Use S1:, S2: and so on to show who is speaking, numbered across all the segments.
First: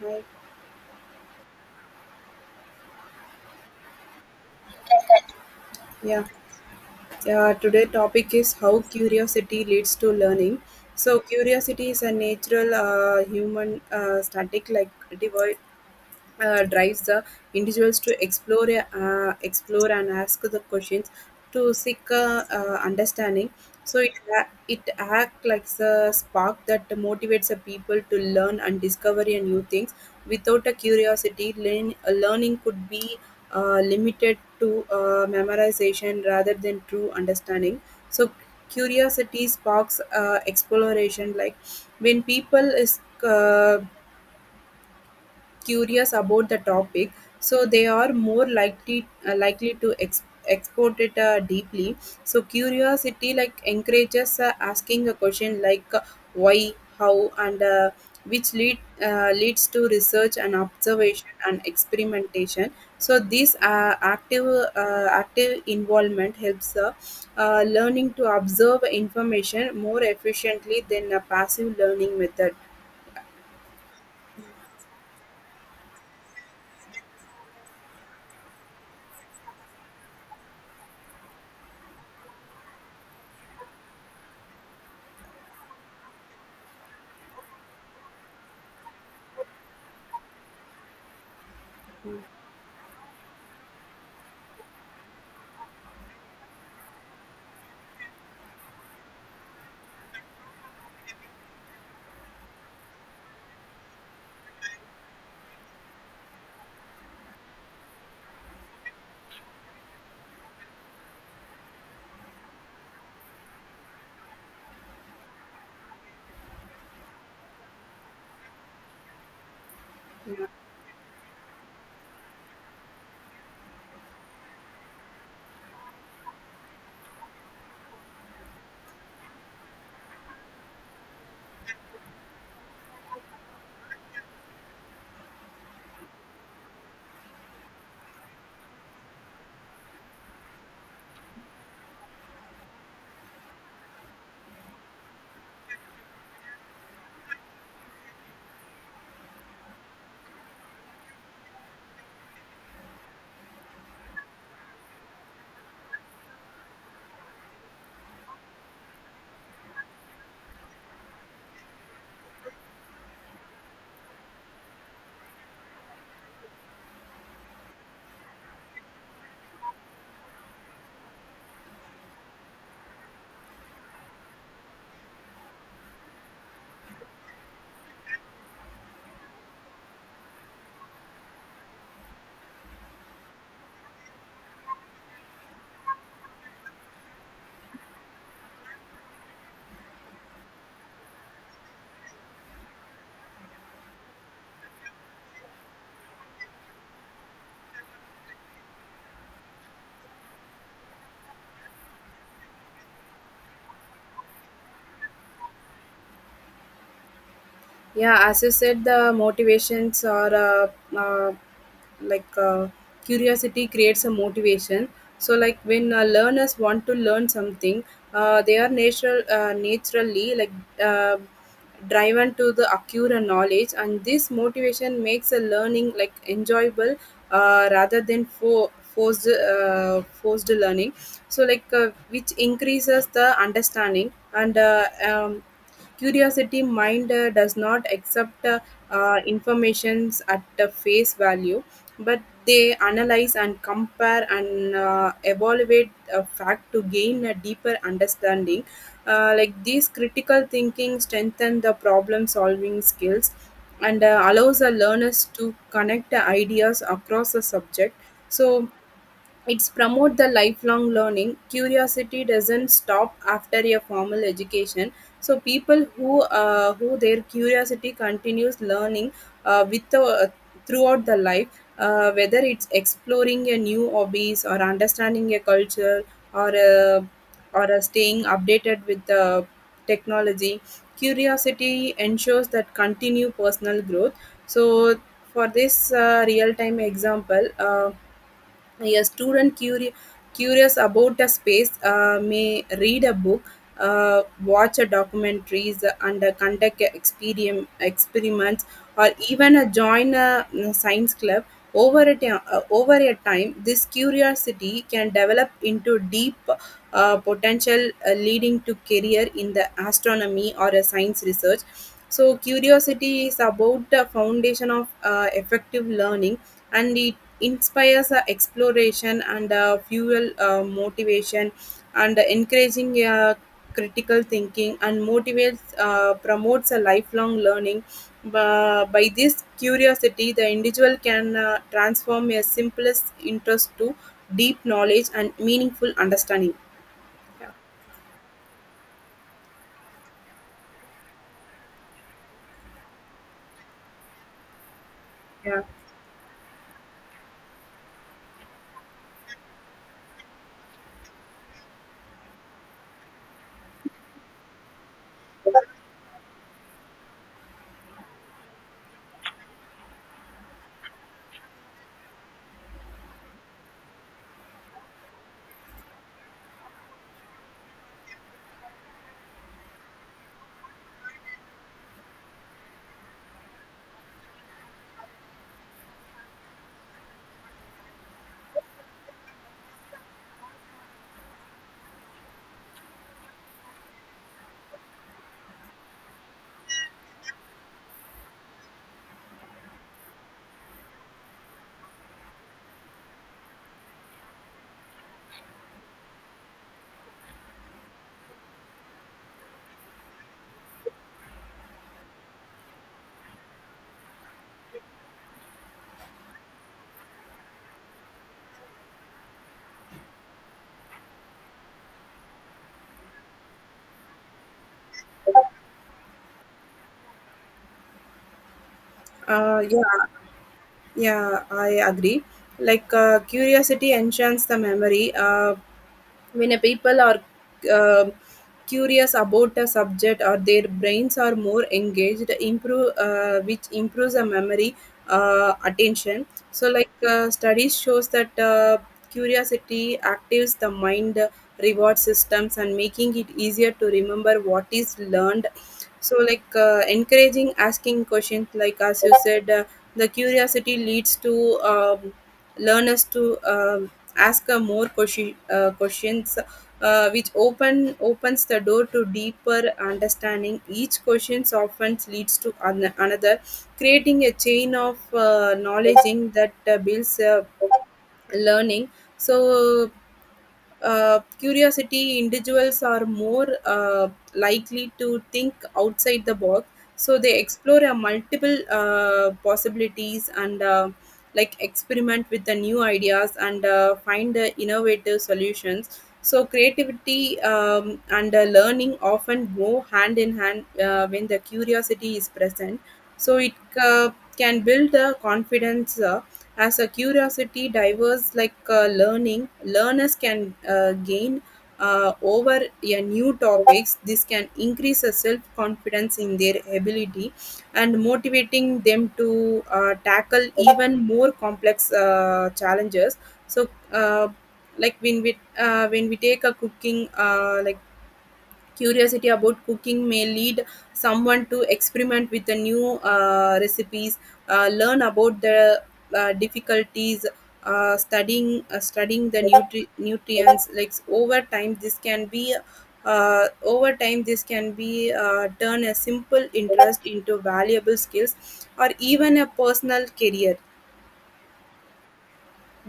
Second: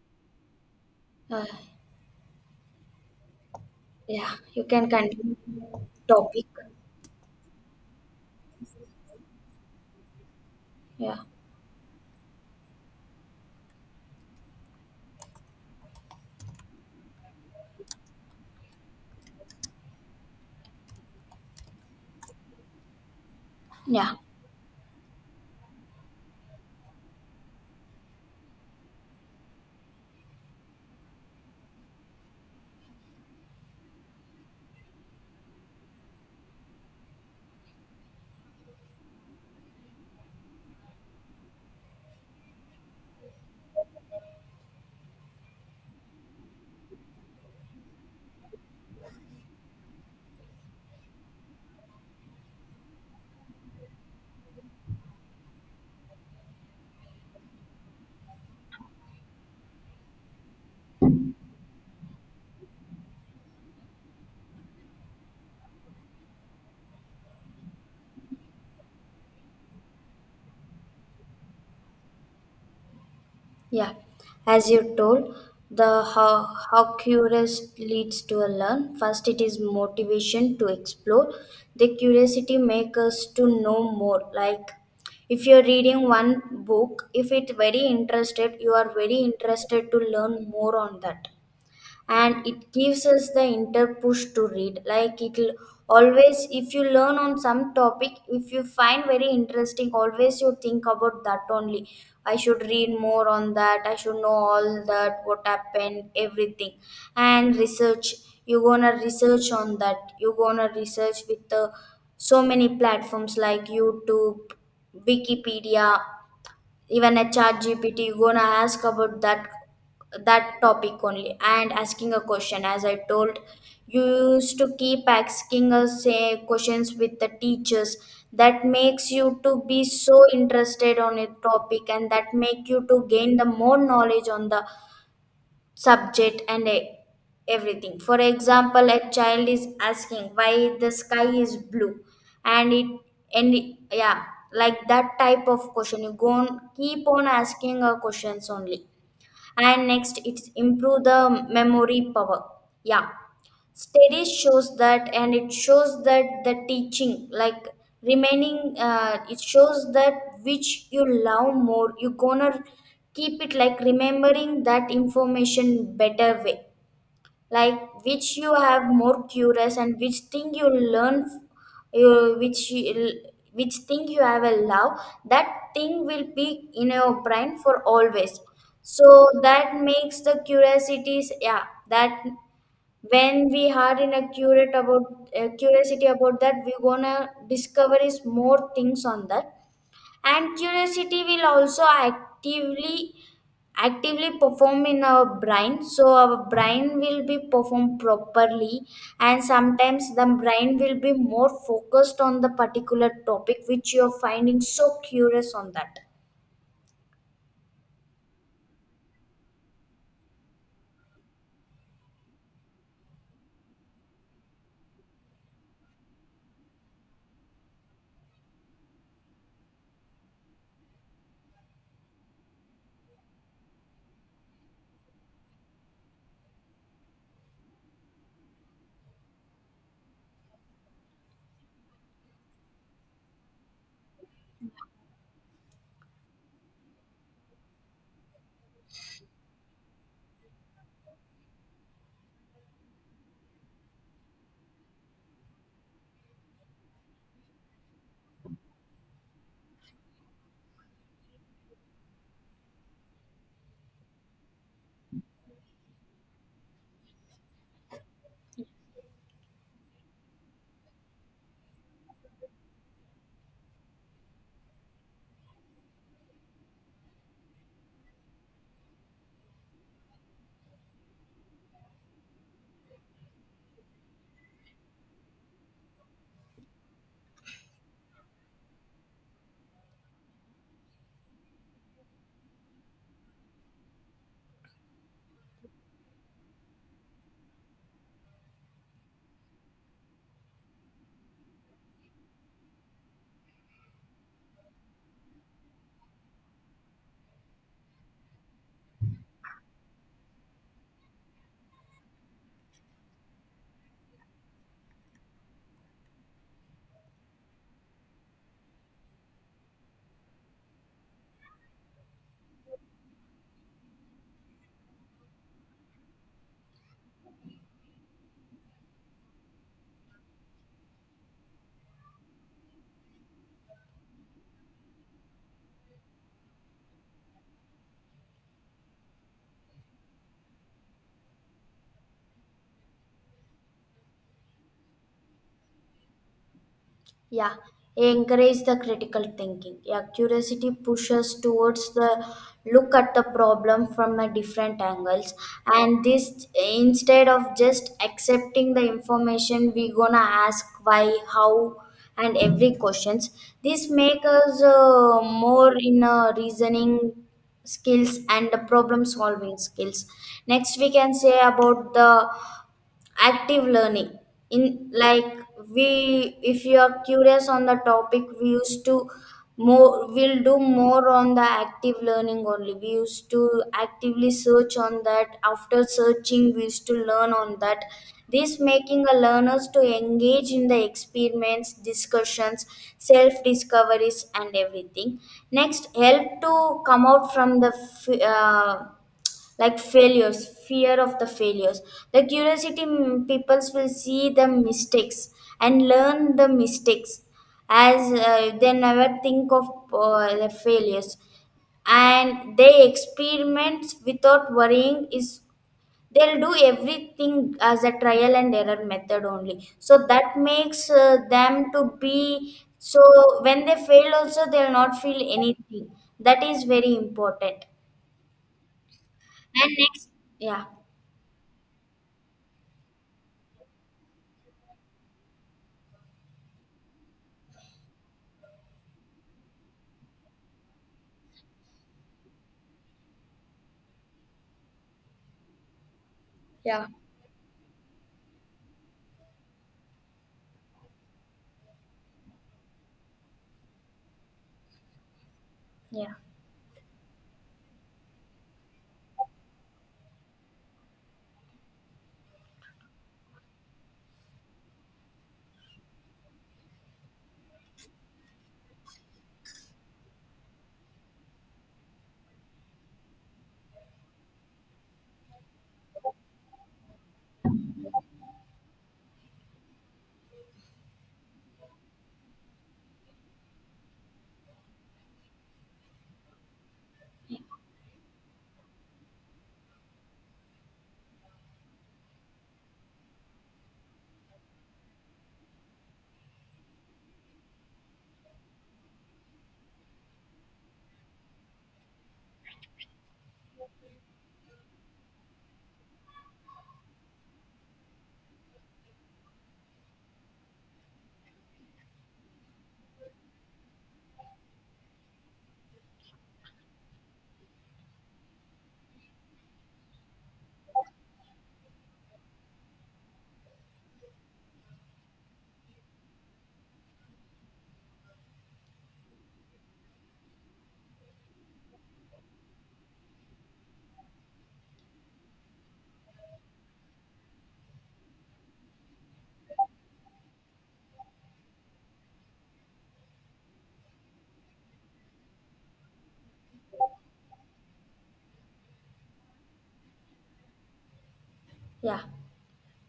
S1: Hi.
S2: Uh, yeah, you can continue
S1: Yeah.
S2: topic.
S1: Yeah. Today topic is how curiosity leads to learning.
S2: Yeah,
S1: So curiosity is a natural human static like drives the individuals to explore explore and ask the questions to seek understanding, so it
S2: yeah,
S1: ha- it act like the spark that motivates the people to learn and discover a new things. Without a curiosity learning could be limited to memorization rather than true understanding. So curiosity sparks exploration, like when people is curious about the topic, so they are more likely to export it deeply. So curiosity like encourages asking a question like why, how, and which leads to research and observation and experimentation. So this active involvement helps learning to observe information more efficiently than a passive learning method.
S2: yeah. As you told, the how curious leads to a learn. First, it is motivation to explore. The curiosity makes us to know more. Like if you're reading one book, if it's very interested, you are very interested to learn more on that. And it gives us the inter push to read, like it'll always, if you learn on some topic, if you find very interesting, always you think about that only. I should read more on that, I should know all that what happened everything. And research, you gonna research on that, you gonna research with the so many platforms like YouTube, Wikipedia, even a chat GPT, you gonna ask about that topic only. And asking a question, as I told, you used to keep asking us say questions with the teachers. That makes you to be so interested on a topic and that make you to gain the more knowledge on the subject and everything. For example, a child is asking why the sky is blue, and it yeah, like that type of question. You go on, keep on asking questions only, and next it's improve the memory power. Yeah, studies shows that and it shows that the teaching like remaining, it shows that which you love more you gonna keep it like remembering that information better way, like which you have more curious and which thing you learn, you, which thing you have a love, that thing will be in your brain for always. So that makes the curiosities, yeah, that when we are in a curate about, curiosity about that we're gonna discover is more things on that. And curiosity will also actively perform in our brain, so our brain will be performed properly. And sometimes the brain will be more focused on the particular topic which you're finding so curious on that.
S1: Yeah, as you said, the motivations are uh, like uh, curiosity creates a motivation. So like when learners want to learn something, they are naturally like uh, driven to the acquire knowledge, and this motivation makes a learning like enjoyable rather than forced learning. So like which increases the understanding. And curiosity mind does not accept informations at the face value, but they analyze and compare and evaluate a fact to gain a deeper understanding. Like these critical thinking strengthen the problem solving skills and allows the learners to connect the ideas across the subject. So it's promote the lifelong learning. Curiosity doesn't stop after a formal education. So people who their curiosity continues learning with throughout the life, whether it's exploring a new hobbies or understanding a culture or uh, or staying updated with the technology. Curiosity ensures that continue personal growth. So for this real time example. A student curious about a space may read a book, watch a documentaries, and conduct a experiments, or even join a science club. Over a time, this curiosity can develop into deep potential, leading to career in the astronomy or a science research. So curiosity is about the foundation of effective learning, and it inspires exploration and fuel motivation, and encouraging critical thinking, and motivates promotes a lifelong learning. By this curiosity, the individual can transform a simplest interest to deep knowledge and meaningful understanding. Yeah.
S2: Yeah, encourage the critical thinking. Yeah, curiosity pushes towards the look at the problem from a different angles,
S1: Yeah.
S2: and this instead of just accepting the information, we gonna ask why, how, and every questions. This make us more in a reasoning skills and the problem solving skills. Next we can say about the active learning, in like we, if you are curious on the topic we used to more we'll do more on the active learning only, we used to actively search on that, after searching we used to learn on that. This making a learners to engage in the experiments, discussions, self discoveries and everything. Next help to come out from the like failures, fear of the failures. The curiosity, peoples will see the mistakes and learn the mistakes as, they never think of the failures, and they experiment without worrying is, they'll do everything as a trial and error method only. So that makes them to be, so when they fail also they'll not feel anything. That is very important.
S1: uh,
S2: And
S1: yeah
S2: next, yeah.
S1: Yeah, I agree. Like curiosity enchants the memory when a people are um curious about a subject or their brains are more engaged, improve which improves the memory attention. So
S2: Yeah.
S1: like studies shows that curiosity actives the mind reward systems and making it easier to remember what is learned.
S2: Yeah.
S1: So like encouraging asking questions, like as you said, the curiosity leads to learners to ask more questions which opens the door to deeper understanding. Each question often leads to another, creating a chain of knowledge in that builds learning. So curiosity, individuals are more likely to think outside the box. So they explore multiple possibilities and like experiment with the new ideas and find innovative solutions. So creativity and learning often go hand in hand when the curiosity is present. So it uh, can build the confidence. As a curiosity divers, like learners can gain over a new topics. This can increase a self confidence in their ability, and motivating them to tackle even more complex challenges. So when we take a cooking, like curiosity about cooking may lead someone to experiment with the new recipes, learn about the difficulties, studying the nutrients. Over time, this can be turn a simple interest into valuable skills or even a personal career.
S2: Yeah,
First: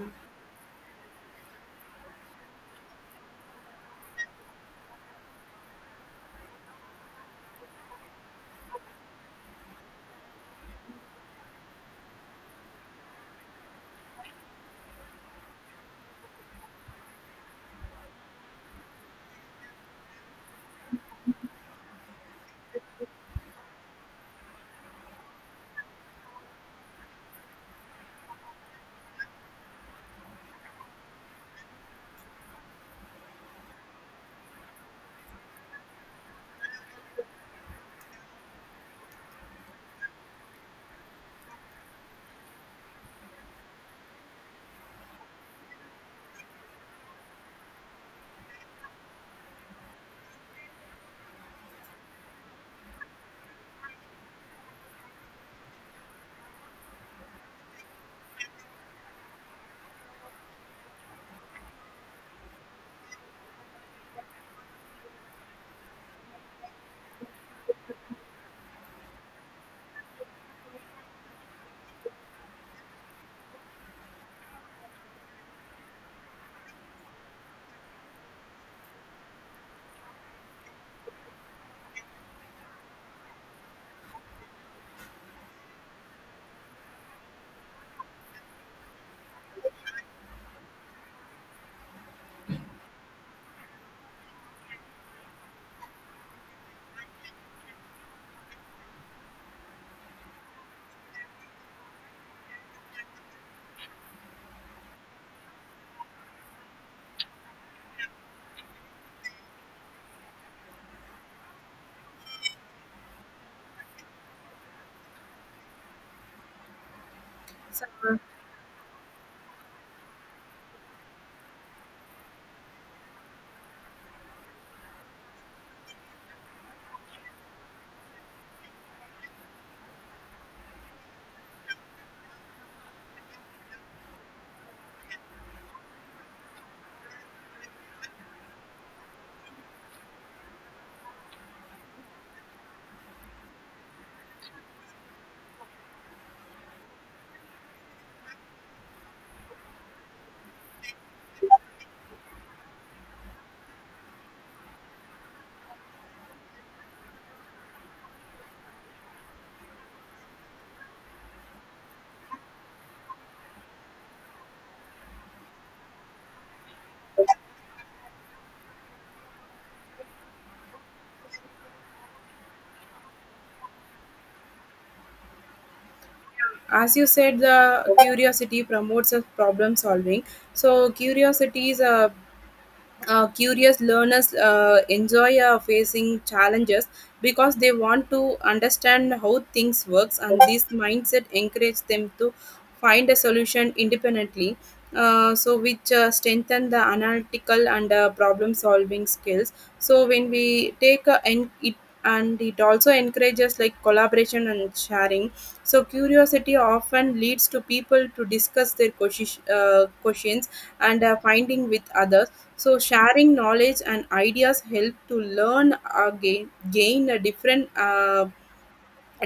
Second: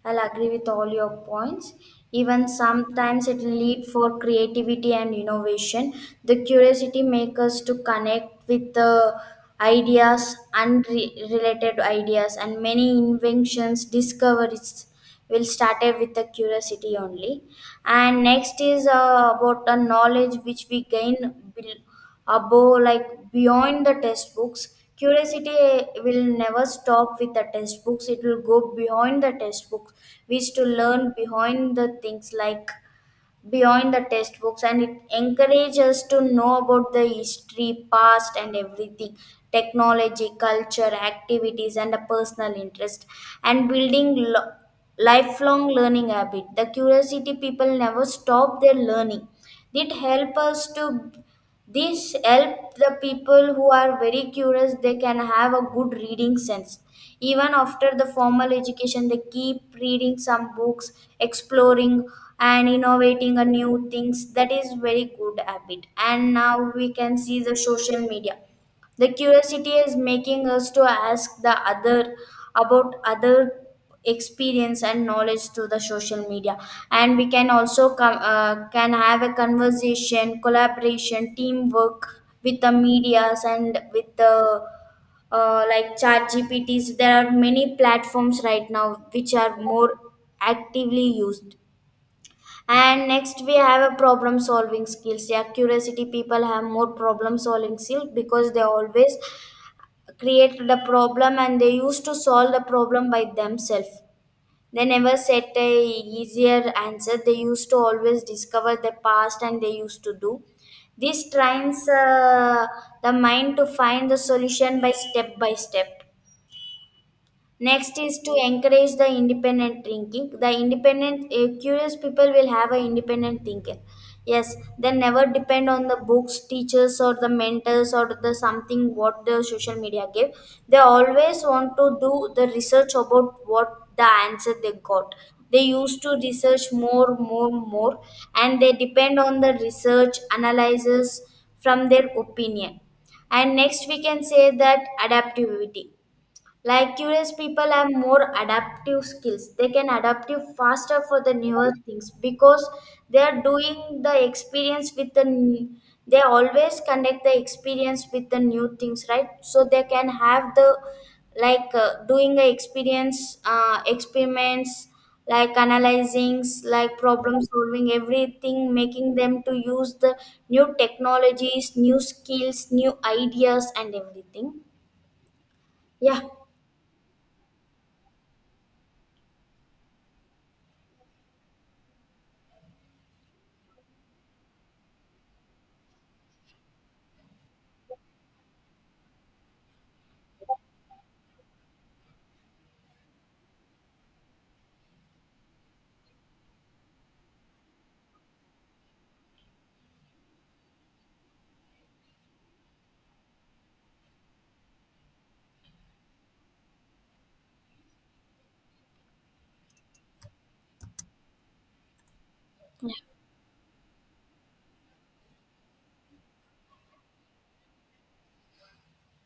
S2: I'll agree with all your points. Even sometimes it lead for creativity and innovation. The curiosity make us to connect with the ideas, unrelated ideas, and many inventions, discoveries we'll started with the curiosity only. And next is about the knowledge which we gain, bel- above, like beyond the textbooks. Curiosity will never stop with the textbooks, it will go beyond the textbooks. We used to learn behind the things, like beyond the textbooks, and it encourages us to know about the history past and everything, technology, culture, activities and a personal interest. And building lifelong learning habit, the curiosity people never stop their learning. It helps us to, this help the people who are very curious, they can have a good reading sense. Even after the formal education, they keep reading some books, exploring and innovating a new things. That is very good habit. And now we can see the social media, the curiosity is making us to ask the other about other experience and knowledge through the social media. And we can also come, can have a conversation, collaboration, teamwork with the medias and with the, like chat GPTs, there are many platforms right now which are more actively used. And next we have a problem solving skills, yeah, curiosity people have more problem solving skills because they always created a problem and they used to solve the problem by themselves. They never set a easier answer. They used to always discover the past and they used to do. This trains, the mind to find the solution by step by step. Next
S1: So,
S2: is to encourage the independent thinking. The independent, curious people will have an independent thinker. Yes, they never depend on the books, teachers, or the mentors, or the something what the social media give. They always want to do the research about what the answer they got. They used to research more, more, more, and they depend on the research analysis from their opinion. And next, we can say that adaptivity. Like curious people have more adaptive skills. They can adapt you faster for the newer things because they are doing the experience with the. They always connect the experience with the new things, right? So they can have the, like doing the experience, experiments, like analyzing, like problem solving, everything making them to use the new technologies, new skills, new ideas and everything. Yeah.
S1: as you said, the curiosity promotes a problem solving. So curiosity is a curious learners enjoy facing challenges because they want to understand how things works, and this mindset encourages them to find a solution independently, so which strengthen the analytical and problem solving skills. So when we take a, and it also encourages like collaboration and sharing. So curiosity often leads to people to discuss their questions and finding with others. So sharing knowledge and ideas help to gain a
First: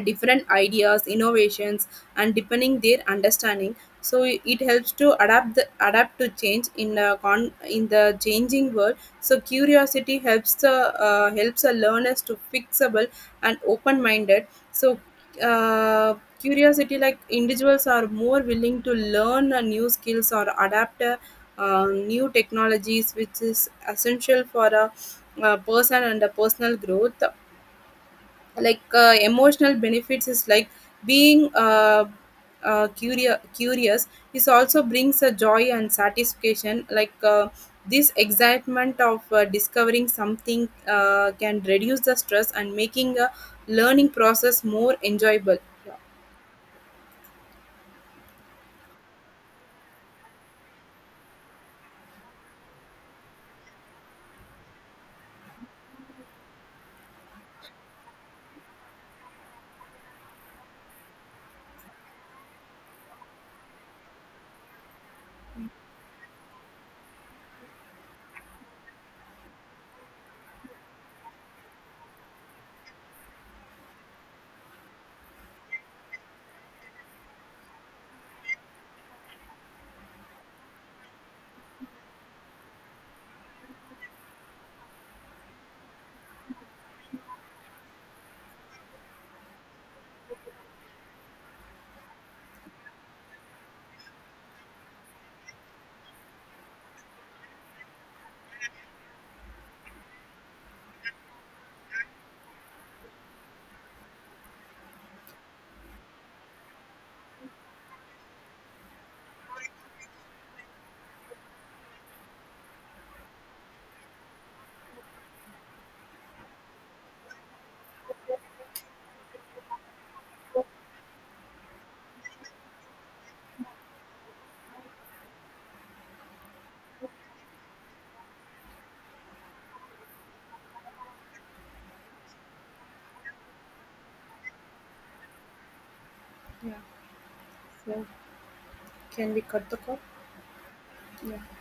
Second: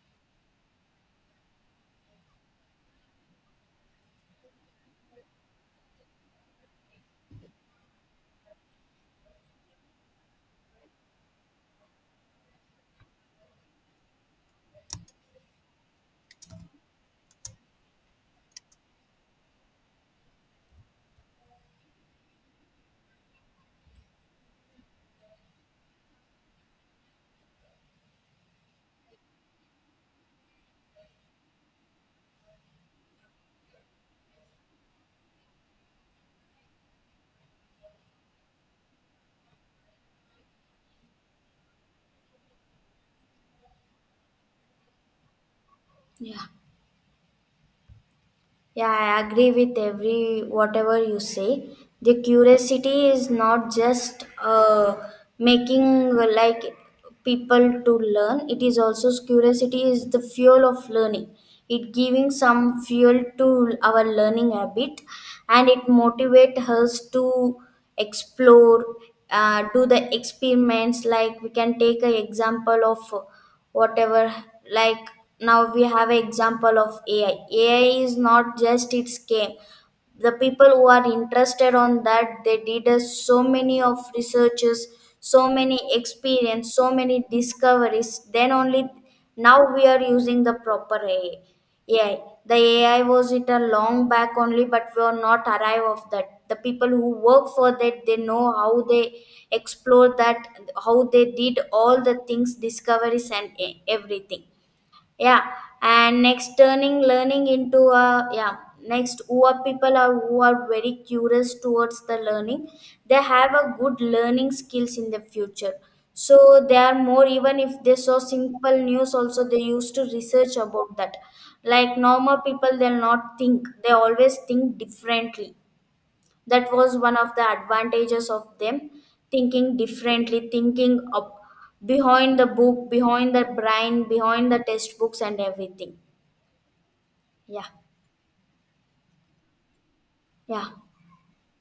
S1: different ideas, innovations, and deepening their understanding. So it helps to adapt to change in in the changing world. So curiosity helps the learners to fixable and open minded. So uh, curiosity, like individuals are more willing to learn new skills or adapt new technologies, which is essential for a person and a personal growth. Like emotional benefits is like being curious is also brings a joy and satisfaction. Like this excitement of discovering something can reduce the stress and making a learning process more enjoyable. Yeah.
S2: Yeah. Yeah, I agree with every whatever you say. The curiosity is not just, making, like people to learn. It is also curiosity is the fuel of learning. It giving some fuel to our learning habit, and it motivate us to explore, do the experiments. Like we can take an example of whatever, like now we have an example of AI. AI is not just its game, the people who are interested on that they did so many of researches, so many experience, so many discoveries, then only now we are using the proper AI. The AI was it a long back only, but we are not arrive of that, the people who work for that they know how they explore that, how they did all the things, discoveries and everything. Yeah. And next turning learning into a, yeah, next who are people are who are very curious towards the learning, they have a good learning skills in the future. So they are more, even if they saw simple news also they used to research about that, like normal people they'll not think, they always think differently. That was one of the advantages of them, thinking differently, thinking up behind the book, behind the brain, behind the textbooks and everything.
S1: Yeah.
S2: Yeah.
S1: So can we cut the call?
S2: Yeah.
S1: Yeah.